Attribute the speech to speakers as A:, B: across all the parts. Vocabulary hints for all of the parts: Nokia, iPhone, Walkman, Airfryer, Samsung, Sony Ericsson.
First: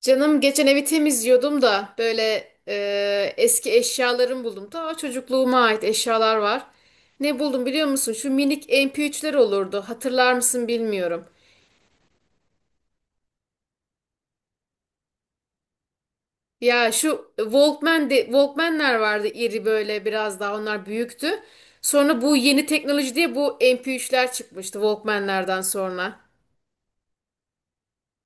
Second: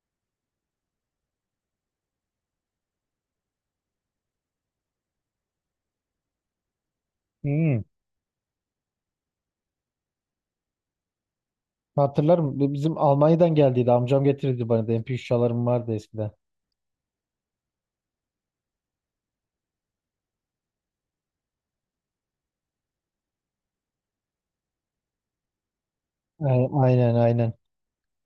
A: Canım geçen evi temizliyordum da böyle eski eşyalarımı buldum. Ta çocukluğuma ait eşyalar var. Ne buldum
B: Hmm,
A: biliyor musun? Şu minik MP3'ler olurdu. Hatırlar mısın bilmiyorum.
B: hatırlarım. Bizim Almanya'dan geldiydi. Amcam getirirdi bana da. MP3 çalarım vardı eskiden.
A: Ya şu Walkman'ler vardı iri böyle biraz daha onlar büyüktü. Sonra bu yeni teknoloji diye bu MP3'ler çıkmıştı Walkman'lerden sonra.
B: Aynen aynen.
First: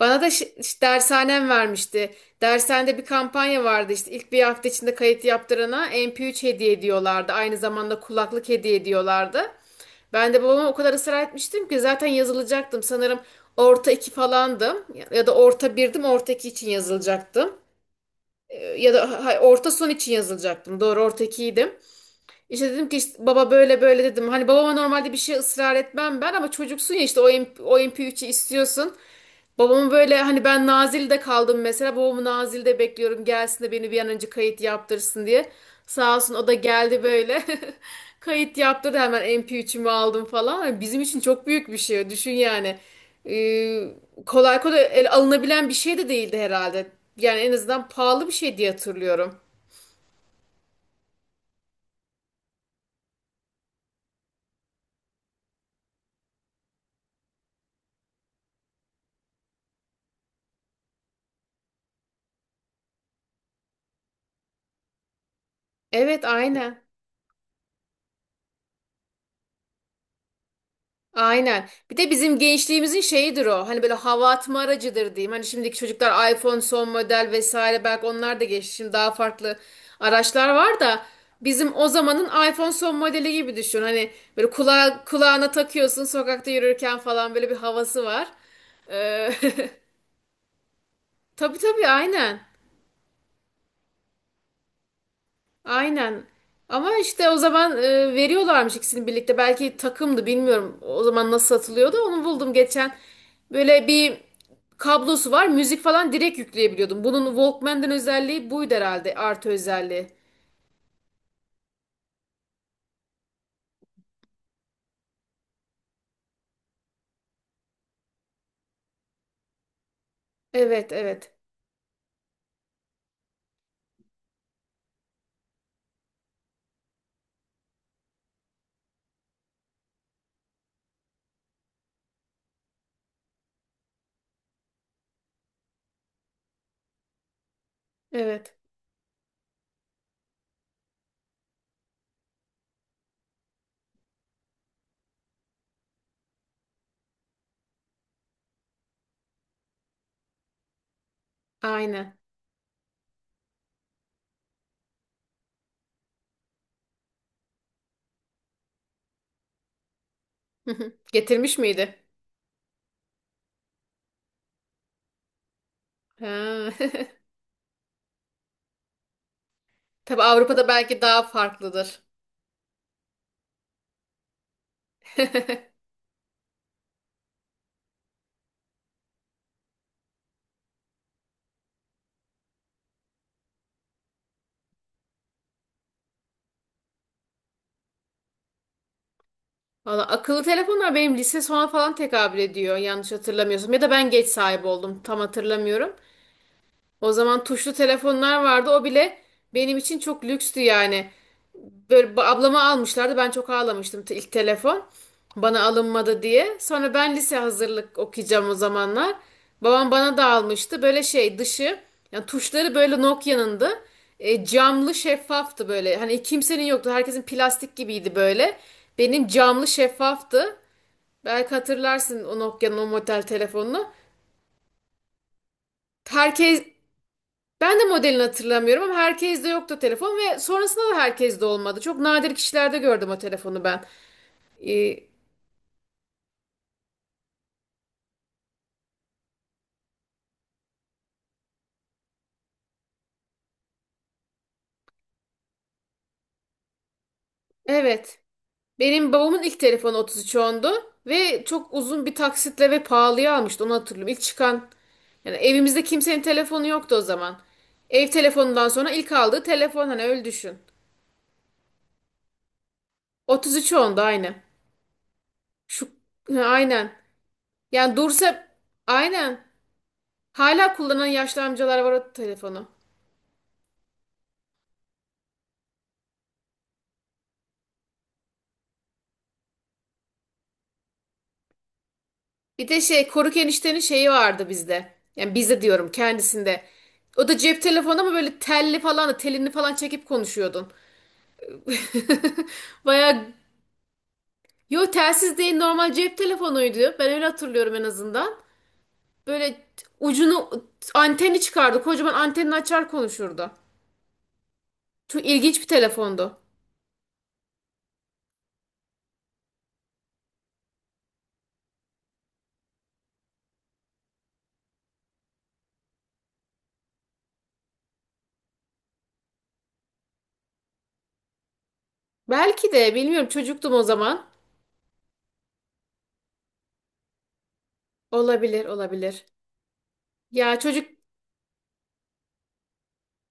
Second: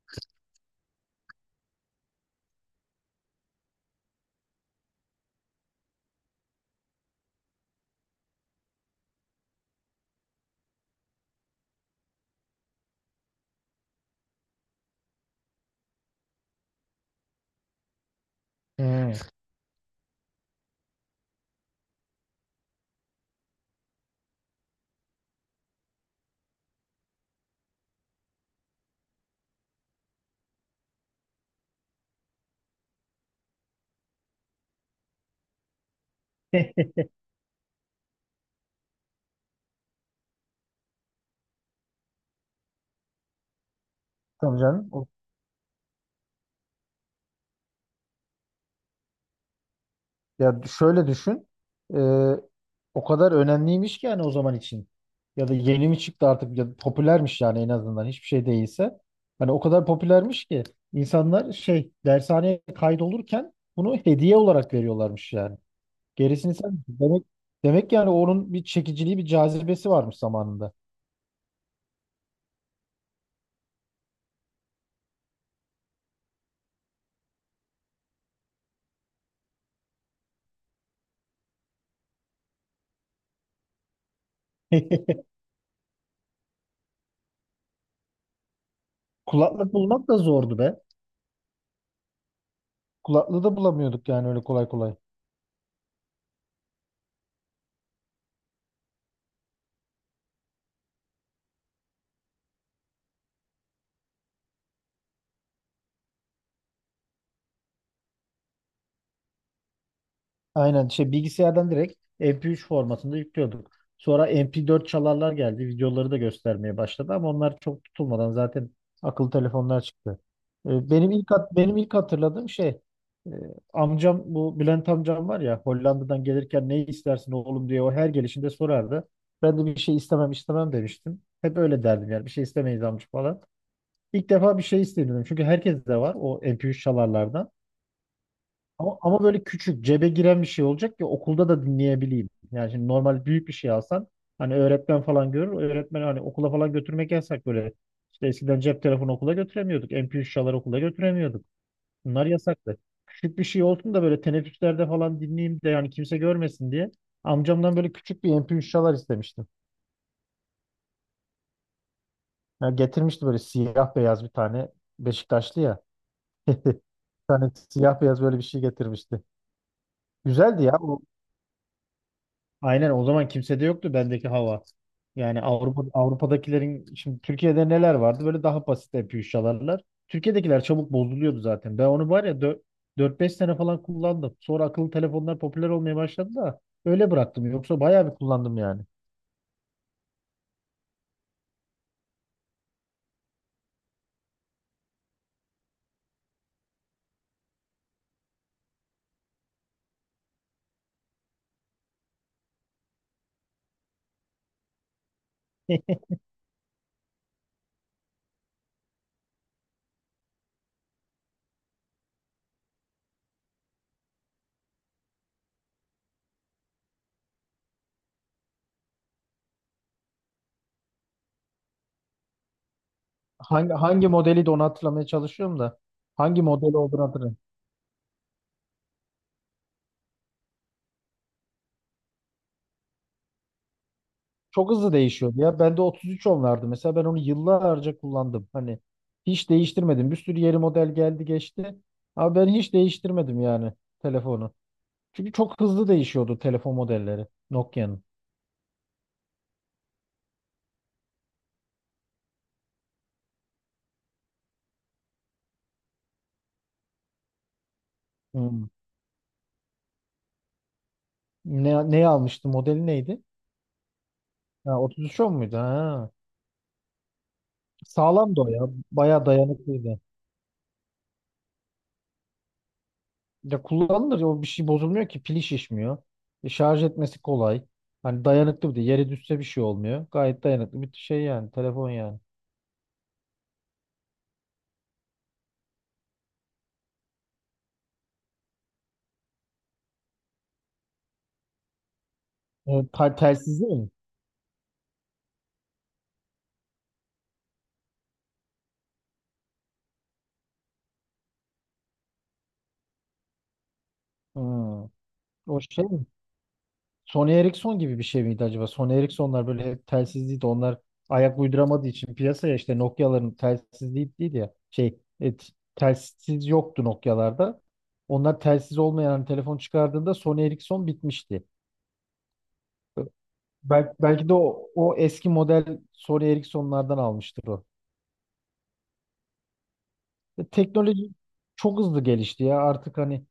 A: Bana da dershanem vermişti. Dershanede bir kampanya vardı işte ilk bir hafta içinde kayıt yaptırana MP3 hediye ediyorlardı. Aynı zamanda kulaklık hediye ediyorlardı. Ben de babama o kadar ısrar etmiştim ki zaten yazılacaktım. Sanırım orta iki falandım ya ya da orta birdim orta iki için yazılacaktım. Ee, Ya
B: Hmm.
A: da ha- orta son için yazılacaktım. Doğru orta ikiydim. İşte dedim ki işte baba böyle böyle dedim. Hani babama normalde bir şey ısrar etmem ben ama çocuksun ya işte o MP3'ü istiyorsun. Babamı böyle hani ben Nazilli'de kaldım mesela. Babamı Nazilli'de bekliyorum gelsin de beni bir an önce kayıt yaptırsın diye. Sağ olsun o da geldi böyle. Kayıt yaptırdı hemen M p 3ümü aldım falan. Hani bizim için çok büyük bir şey. Düşün yani. Ee,
B: Tabii
A: Kolay kolay
B: canım.
A: el alınabilen bir şey de değildi herhalde. Yani en azından pahalı bir şey diye hatırlıyorum.
B: Ya şöyle düşün. Ee, o kadar önemliymiş ki yani o zaman için. Ya da yeni mi çıktı artık, ya da popülermiş, yani en azından hiçbir şey değilse. Hani o kadar popülermiş ki insanlar şey dershaneye kaydolurken bunu hediye olarak veriyorlarmış yani.
A: Evet,
B: Gerisini sen
A: aynen.
B: demek yani, onun bir çekiciliği, bir cazibesi varmış zamanında.
A: Aynen. Bir de bizim gençliğimizin şeyidir o. Hani böyle hava atma aracıdır diyeyim. Hani şimdiki çocuklar iPhone son model vesaire belki onlar da geçti. Şimdi daha farklı araçlar var da bizim o zamanın iPhone son modeli gibi düşün. Hani böyle kulağına takıyorsun sokakta yürürken falan böyle bir havası var. Ee,
B: Kulaklık bulmak da zordu be.
A: tabii tabii, aynen.
B: Kulaklığı da bulamıyorduk yani, öyle kolay kolay.
A: Aynen. Ama işte o zaman veriyorlarmış ikisini birlikte. Belki takımdı bilmiyorum. O zaman nasıl satılıyordu. Onu buldum geçen. Böyle bir kablosu var. Müzik falan direkt yükleyebiliyordum. Bunun Walkman'den özelliği buydu herhalde. Artı özelliği.
B: Aynen, şey bilgisayardan direkt MP3 formatında yüklüyorduk. Sonra MP4 çalarlar geldi. Videoları da göstermeye başladı ama onlar çok tutulmadan zaten akıllı telefonlar çıktı.
A: Evet,
B: Benim ilk
A: evet.
B: hatırladığım şey, e, amcam, bu Bülent amcam var ya, Hollanda'dan gelirken "ne istersin oğlum" diye o her gelişinde sorardı. Ben de bir şey istemem istemem demiştim. Hep öyle derdim yani, bir şey istemeyiz amca falan. İlk defa bir şey istedim. Çünkü herkes de var o MP3 çalarlardan.
A: Evet.
B: Ama böyle küçük, cebe giren bir şey olacak ki okulda da dinleyebileyim. Yani şimdi normal büyük bir şey alsan hani öğretmen falan görür. Öğretmen, hani okula falan götürmek yasak böyle. İşte eskiden cep telefonu okula götüremiyorduk. MP3 çalar okula götüremiyorduk.
A: Aynen.
B: Bunlar yasaktı. Küçük bir şey olsun da böyle teneffüslerde falan dinleyeyim de yani, kimse görmesin diye. Amcamdan böyle küçük bir MP3 çalar istemiştim.
A: Getirmiş miydi?
B: Ya, getirmişti böyle siyah beyaz bir tane, Beşiktaşlı ya.
A: Ha.
B: Bir tane siyah beyaz böyle bir şey getirmişti.
A: Tabii
B: Güzeldi
A: Avrupa'da
B: ya.
A: belki daha farklıdır.
B: Aynen, o zaman kimsede yoktu bendeki hava. Yani Avrupa Avrupa'dakilerin şimdi Türkiye'de neler vardı? Böyle daha basit MP3. Türkiye'dekiler çabuk bozuluyordu zaten. Ben onu var ya 4-5 sene falan kullandım. Sonra akıllı telefonlar popüler olmaya başladı da öyle bıraktım. Yoksa bayağı bir kullandım yani.
A: Valla akıllı telefonlar benim lise sona falan tekabül ediyor yanlış hatırlamıyorsam. Ya da ben geç sahibi oldum tam hatırlamıyorum. O zaman tuşlu telefonlar vardı. O bile benim için çok lükstü yani. Böyle ablama almışlardı. Ben çok ağlamıştım ilk telefon. Bana alınmadı diye. Sonra ben lise hazırlık okuyacağım o zamanlar. Babam bana da almıştı. Böyle şey dışı yani tuşları böyle Nokia'nındı. Camlı şeffaftı böyle. Hani kimsenin yoktu. Herkesin plastik gibiydi böyle. Benim camlı şeffaftı. Belki hatırlarsın o Nokia'nın o model
B: hangi,
A: telefonunu.
B: hangi modeli de, onu hatırlamaya çalışıyorum da. Hangi
A: Herkes
B: modeli olduğunu hatırlamıyorum.
A: ben de modelini hatırlamıyorum ama herkeste yoktu telefon ve sonrasında da herkeste olmadı. Çok nadir kişilerde gördüm o telefonu ben.
B: Çok hızlı
A: Ee,
B: değişiyordu ya. Bende 33 onlardı. Mesela ben onu yıllarca kullandım. Hani hiç değiştirmedim. Bir sürü yeni model geldi geçti. Ama ben hiç değiştirmedim yani telefonu. Çünkü çok hızlı değişiyordu telefon modelleri Nokia'nın.
A: evet. Benim babamın ilk telefonu 3310'du ve çok uzun bir taksitle ve pahalıya almıştı onu hatırlıyorum. İlk çıkan yani evimizde kimsenin telefonu yoktu o zaman. Ev
B: Hmm.
A: telefonundan sonra ilk aldığı telefon hani öyle düşün.
B: Neyi almıştı? Modeli neydi?
A: 3310'du aynı.
B: Ha, 3310 muydu?
A: Şu
B: Ha.
A: ha, aynen. Yani
B: Sağlamdı
A: dursa
B: o ya. Bayağı
A: aynen.
B: dayanıklıydı.
A: Hala kullanan yaşlı amcalar var o telefonu.
B: Ya, kullanılır. O, bir şey bozulmuyor ki. Pili şişmiyor. Şarj etmesi kolay. Hani dayanıklı bir de. Yere düşse bir şey olmuyor. Gayet dayanıklı bir şey yani. Telefon yani.
A: Bir de şey Koruk eniştenin şeyi vardı bizde. Yani bizde diyorum kendisinde. O da cep telefonu ama böyle telli falan da telini falan çekip konuşuyordun.
B: E, tel-
A: Baya
B: telsizli mi?
A: yo telsiz değil normal cep telefonuydu. Ben öyle hatırlıyorum en azından. Böyle ucunu anteni çıkardı. Kocaman antenini açar konuşurdu.
B: Hmm.
A: Çok
B: O
A: ilginç bir
B: şey mi?
A: telefondu.
B: Sony Ericsson gibi bir şey miydi acaba? Sony Ericsson'lar böyle hep telsizliydi. Onlar ayak uyduramadığı için piyasaya, işte, Nokia'ların telsizliği değil ya. Şey, telsiz yoktu Nokia'larda. Onlar telsiz olmayan hani telefon çıkardığında Sony Ericsson bitmişti.
A: Belki de bilmiyorum çocuktum o
B: Bel
A: zaman.
B: belki de o eski model Sony Ericsson'lardan almıştır o.
A: Olabilir olabilir.
B: E,
A: Ya çocuk
B: teknoloji çok hızlı gelişti ya. Artık hani,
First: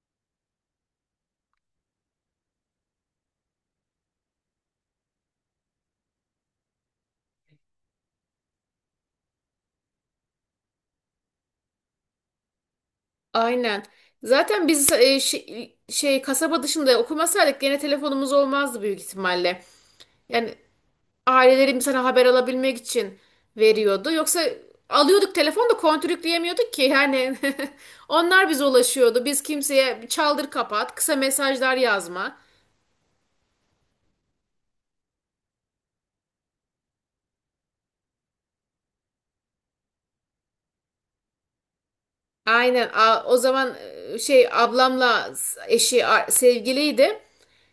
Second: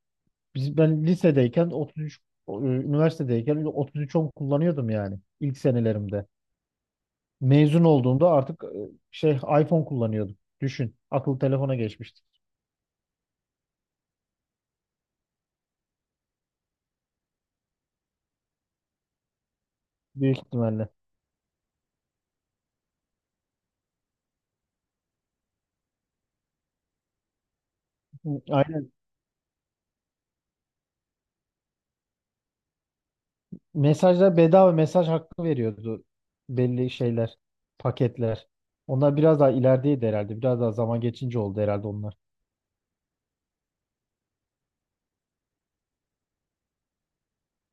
B: ben lisedeyken 33, üniversitedeyken 3310 kullanıyordum yani, ilk senelerimde. Mezun olduğumda artık şey iPhone kullanıyordum. Düşün, akıllı telefona geçmiştik
A: aynen. Zaten biz kasaba dışında okumasaydık gene telefonumuz olmazdı büyük ihtimalle.
B: büyük
A: Yani
B: ihtimalle.
A: ailelerim sana haber alabilmek için veriyordu. Yoksa alıyorduk telefonu da kontürkleyemiyorduk ki yani.
B: Hı,
A: Onlar bize
B: aynen.
A: ulaşıyordu. Biz kimseye çaldır kapat, kısa mesajlar yazma.
B: Mesajlar, bedava mesaj hakkı veriyordu belli şeyler, paketler. Onlar biraz daha ilerideydi herhalde. Biraz daha zaman geçince oldu herhalde onlar.
A: Aynen. O zaman ablamla eşi sevgiliydi.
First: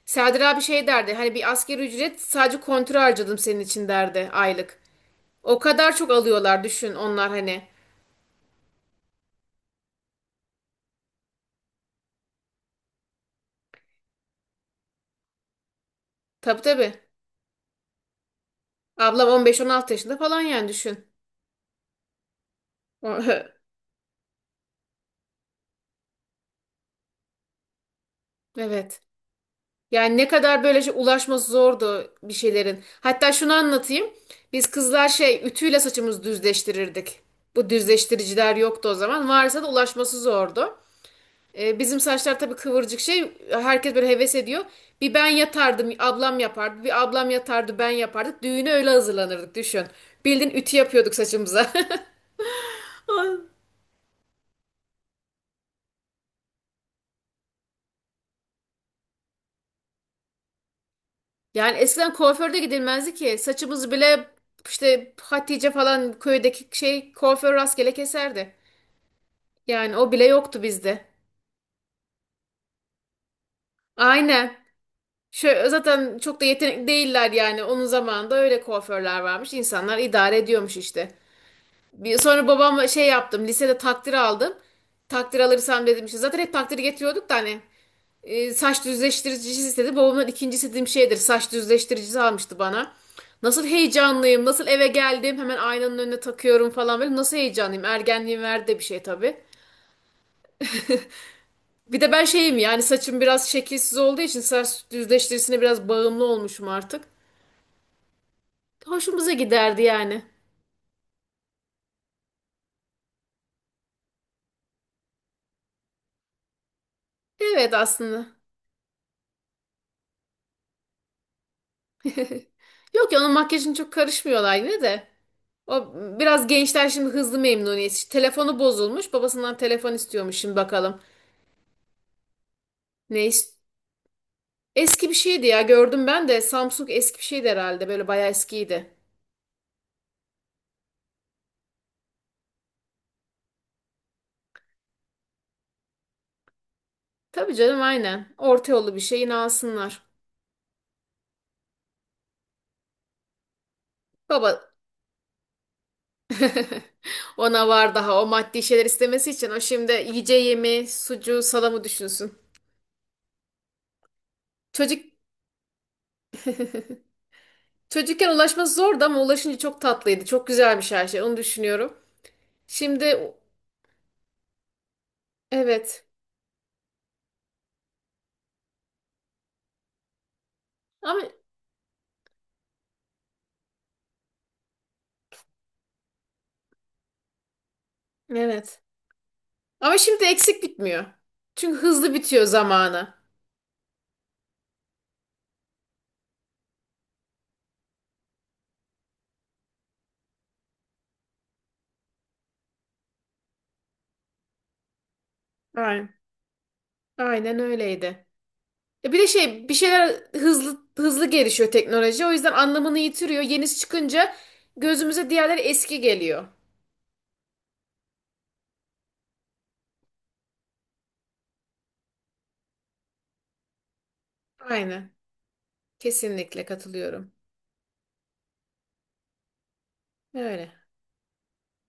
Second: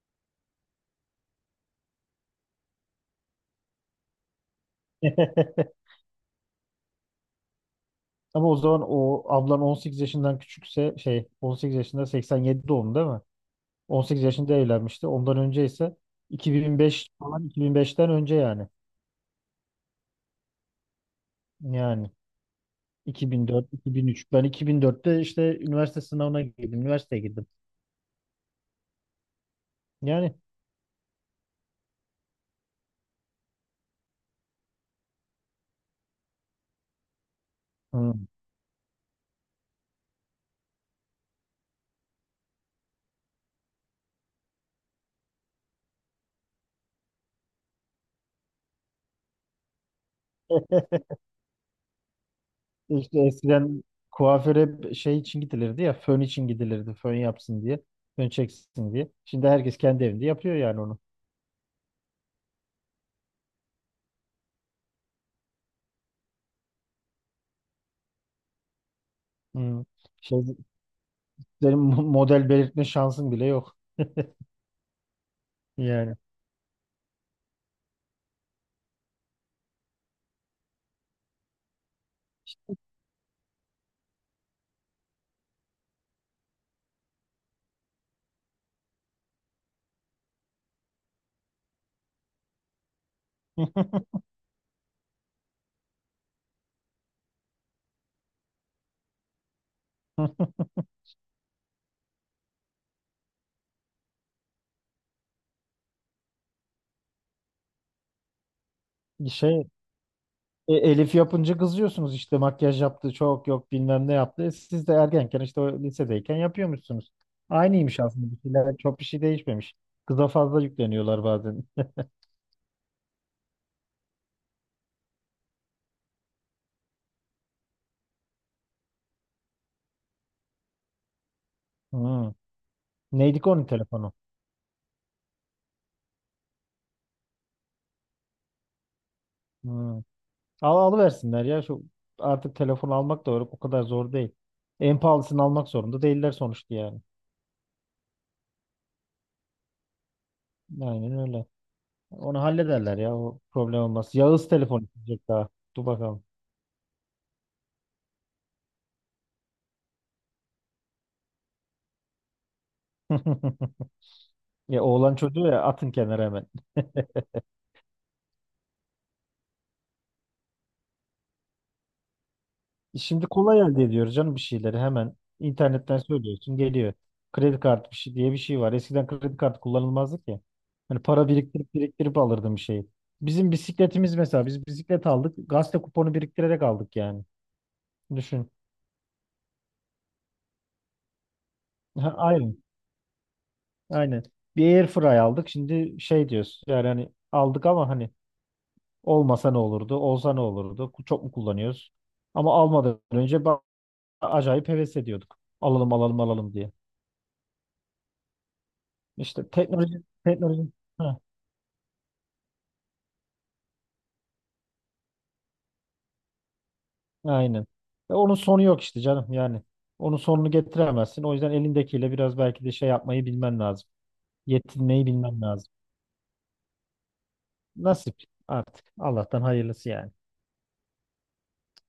A: Serdar abi şey derdi. Hani bir asgari ücret sadece kontrol harcadım senin için derdi aylık. O kadar çok alıyorlar düşün onlar hani.
B: Ama o zaman o ablan 18 yaşından küçükse, şey, 18 yaşında, 87 doğumlu değil mi? 18 yaşında evlenmişti. Ondan önce ise
A: Tabii, tabii.
B: 2005 falan, 2005'ten önce yani.
A: Ablam 15-16 yaşında falan yani düşün.
B: Yani
A: O-
B: 2004, 2003. Ben 2004'te işte üniversite sınavına girdim. Üniversiteye girdim.
A: Evet. Yani ne
B: Yani,
A: kadar böyle şey ulaşması zordu bir şeylerin. Hatta şunu anlatayım. Biz kızlar şey ütüyle saçımızı düzleştirirdik. Bu
B: hı.
A: düzleştiriciler yoktu o zaman. Varsa da ulaşması zordu. Bizim saçlar tabii kıvırcık şey. Herkes böyle heves ediyor. Bir ben yatardım, ablam yapardı. Bir ablam yatardı, ben yapardık. Düğüne öyle hazırlanırdık düşün. Bildiğin ütü yapıyorduk saçımıza.
B: işte eskiden kuaföre, şey için gidilirdi ya, fön için gidilirdi. Fön yapsın diye. Fön çeksin diye. Şimdi herkes kendi evinde yapıyor yani onu.
A: Yani eskiden kuaförde gidilmezdi ki. Saçımız bile işte Hatice falan köydeki şey kuaför rastgele keserdi.
B: Hı.
A: Yani o bile
B: Şey,
A: yoktu bizde.
B: senin model belirtme şansın bile yok.
A: Aynen. Şöyle,
B: Yani.
A: zaten çok da yetenekli değiller yani. Onun zamanında öyle kuaförler varmış. İnsanlar idare ediyormuş işte. Bir, sonra babam şey yaptım. Lisede takdir aldım. Takdir alırsam dedim işte. Zaten hep takdir getiriyorduk da hani. Saç düzleştiricisi istedi. Babamdan ikinci istediğim şeydir. Saç düzleştiricisi almıştı bana. Nasıl heyecanlıyım, nasıl eve geldim, hemen aynanın önüne takıyorum falan böyle. Nasıl heyecanlıyım, ergenliğin verdi de bir şey tabii. Bir de ben şeyim yani saçım biraz şekilsiz olduğu için saç düzleştiricisine biraz bağımlı olmuşum artık. Hoşumuza
B: Şey,
A: giderdi yani.
B: Elif yapınca kızıyorsunuz, işte, makyaj yaptı, çok yok, bilmem ne yaptı. Siz de ergenken, işte o lisedeyken, yapıyormuşsunuz.
A: Evet
B: Aynıymış
A: aslında.
B: aslında, bir şeyler çok, bir şey değişmemiş. Kıza fazla yükleniyorlar bazen.
A: Yok ya onun makyajını çok karışmıyorlar yine de. O biraz gençler şimdi hızlı memnuniyet. İşte telefonu bozulmuş. Babasından telefon istiyormuş şimdi bakalım.
B: Hmm.
A: Ne
B: Neydi ki
A: istiyor?
B: onun telefonu?
A: Eski bir şeydi ya gördüm ben de Samsung eski bir şeydi herhalde böyle bayağı eskiydi.
B: Hmm. Alıversinler ya şu, artık telefon almak da o kadar zor değil. En pahalısını almak zorunda değiller sonuçta yani.
A: Tabii canım aynen orta yollu bir şey yine alsınlar.
B: Aynen öyle. Onu hallederler ya, o problem olmaz. Yağız
A: Baba
B: telefon isteyecek daha. Dur bakalım.
A: ona var daha o maddi şeyler istemesi için o şimdi yiyeceği yemeği sucuğu salamı düşünsün.
B: Ya,
A: Çocuk
B: oğlan çocuğu ya, atın kenara hemen.
A: çocukken ulaşması zordu ama ulaşınca çok tatlıydı çok güzelmiş her şey onu düşünüyorum.
B: Şimdi
A: Şimdi
B: kolay elde ediyoruz canım, bir şeyleri hemen internetten
A: evet
B: söylüyorsun, geliyor. Kredi kartı bir şey diye bir şey var. Eskiden kredi kartı kullanılmazdı ki. Hani
A: ama
B: para biriktirip biriktirip alırdım bir şeyi. Bizim bisikletimiz mesela, biz bisiklet aldık. Gazete kuponu biriktirerek aldık yani. Düşün.
A: evet ama şimdi eksik bitmiyor. Çünkü hızlı
B: Ha,
A: bitiyor
B: aynen.
A: zamanı.
B: Aynen. Bir Airfryer aldık. Şimdi şey diyoruz. Yani hani aldık ama hani, olmasa ne olurdu? Olsa ne olurdu? Çok mu kullanıyoruz? Ama almadan önce acayip heves ediyorduk. Alalım
A: Aynen.
B: alalım alalım diye.
A: Aynen öyleydi. Ya bir de
B: İşte
A: şey bir
B: teknoloji,
A: şeyler
B: teknoloji.
A: hızlı
B: Heh,
A: hızlı gelişiyor teknoloji. O yüzden anlamını yitiriyor. Yenisi çıkınca gözümüze diğerleri eski geliyor.
B: aynen. Ve onun sonu yok işte canım yani. Onun sonunu getiremezsin. O yüzden elindekiyle biraz belki de şey yapmayı bilmen lazım. Yetinmeyi
A: Aynen.
B: bilmen lazım.
A: Kesinlikle katılıyorum.
B: Nasip artık. Allah'tan hayırlısı yani.
A: Öyle.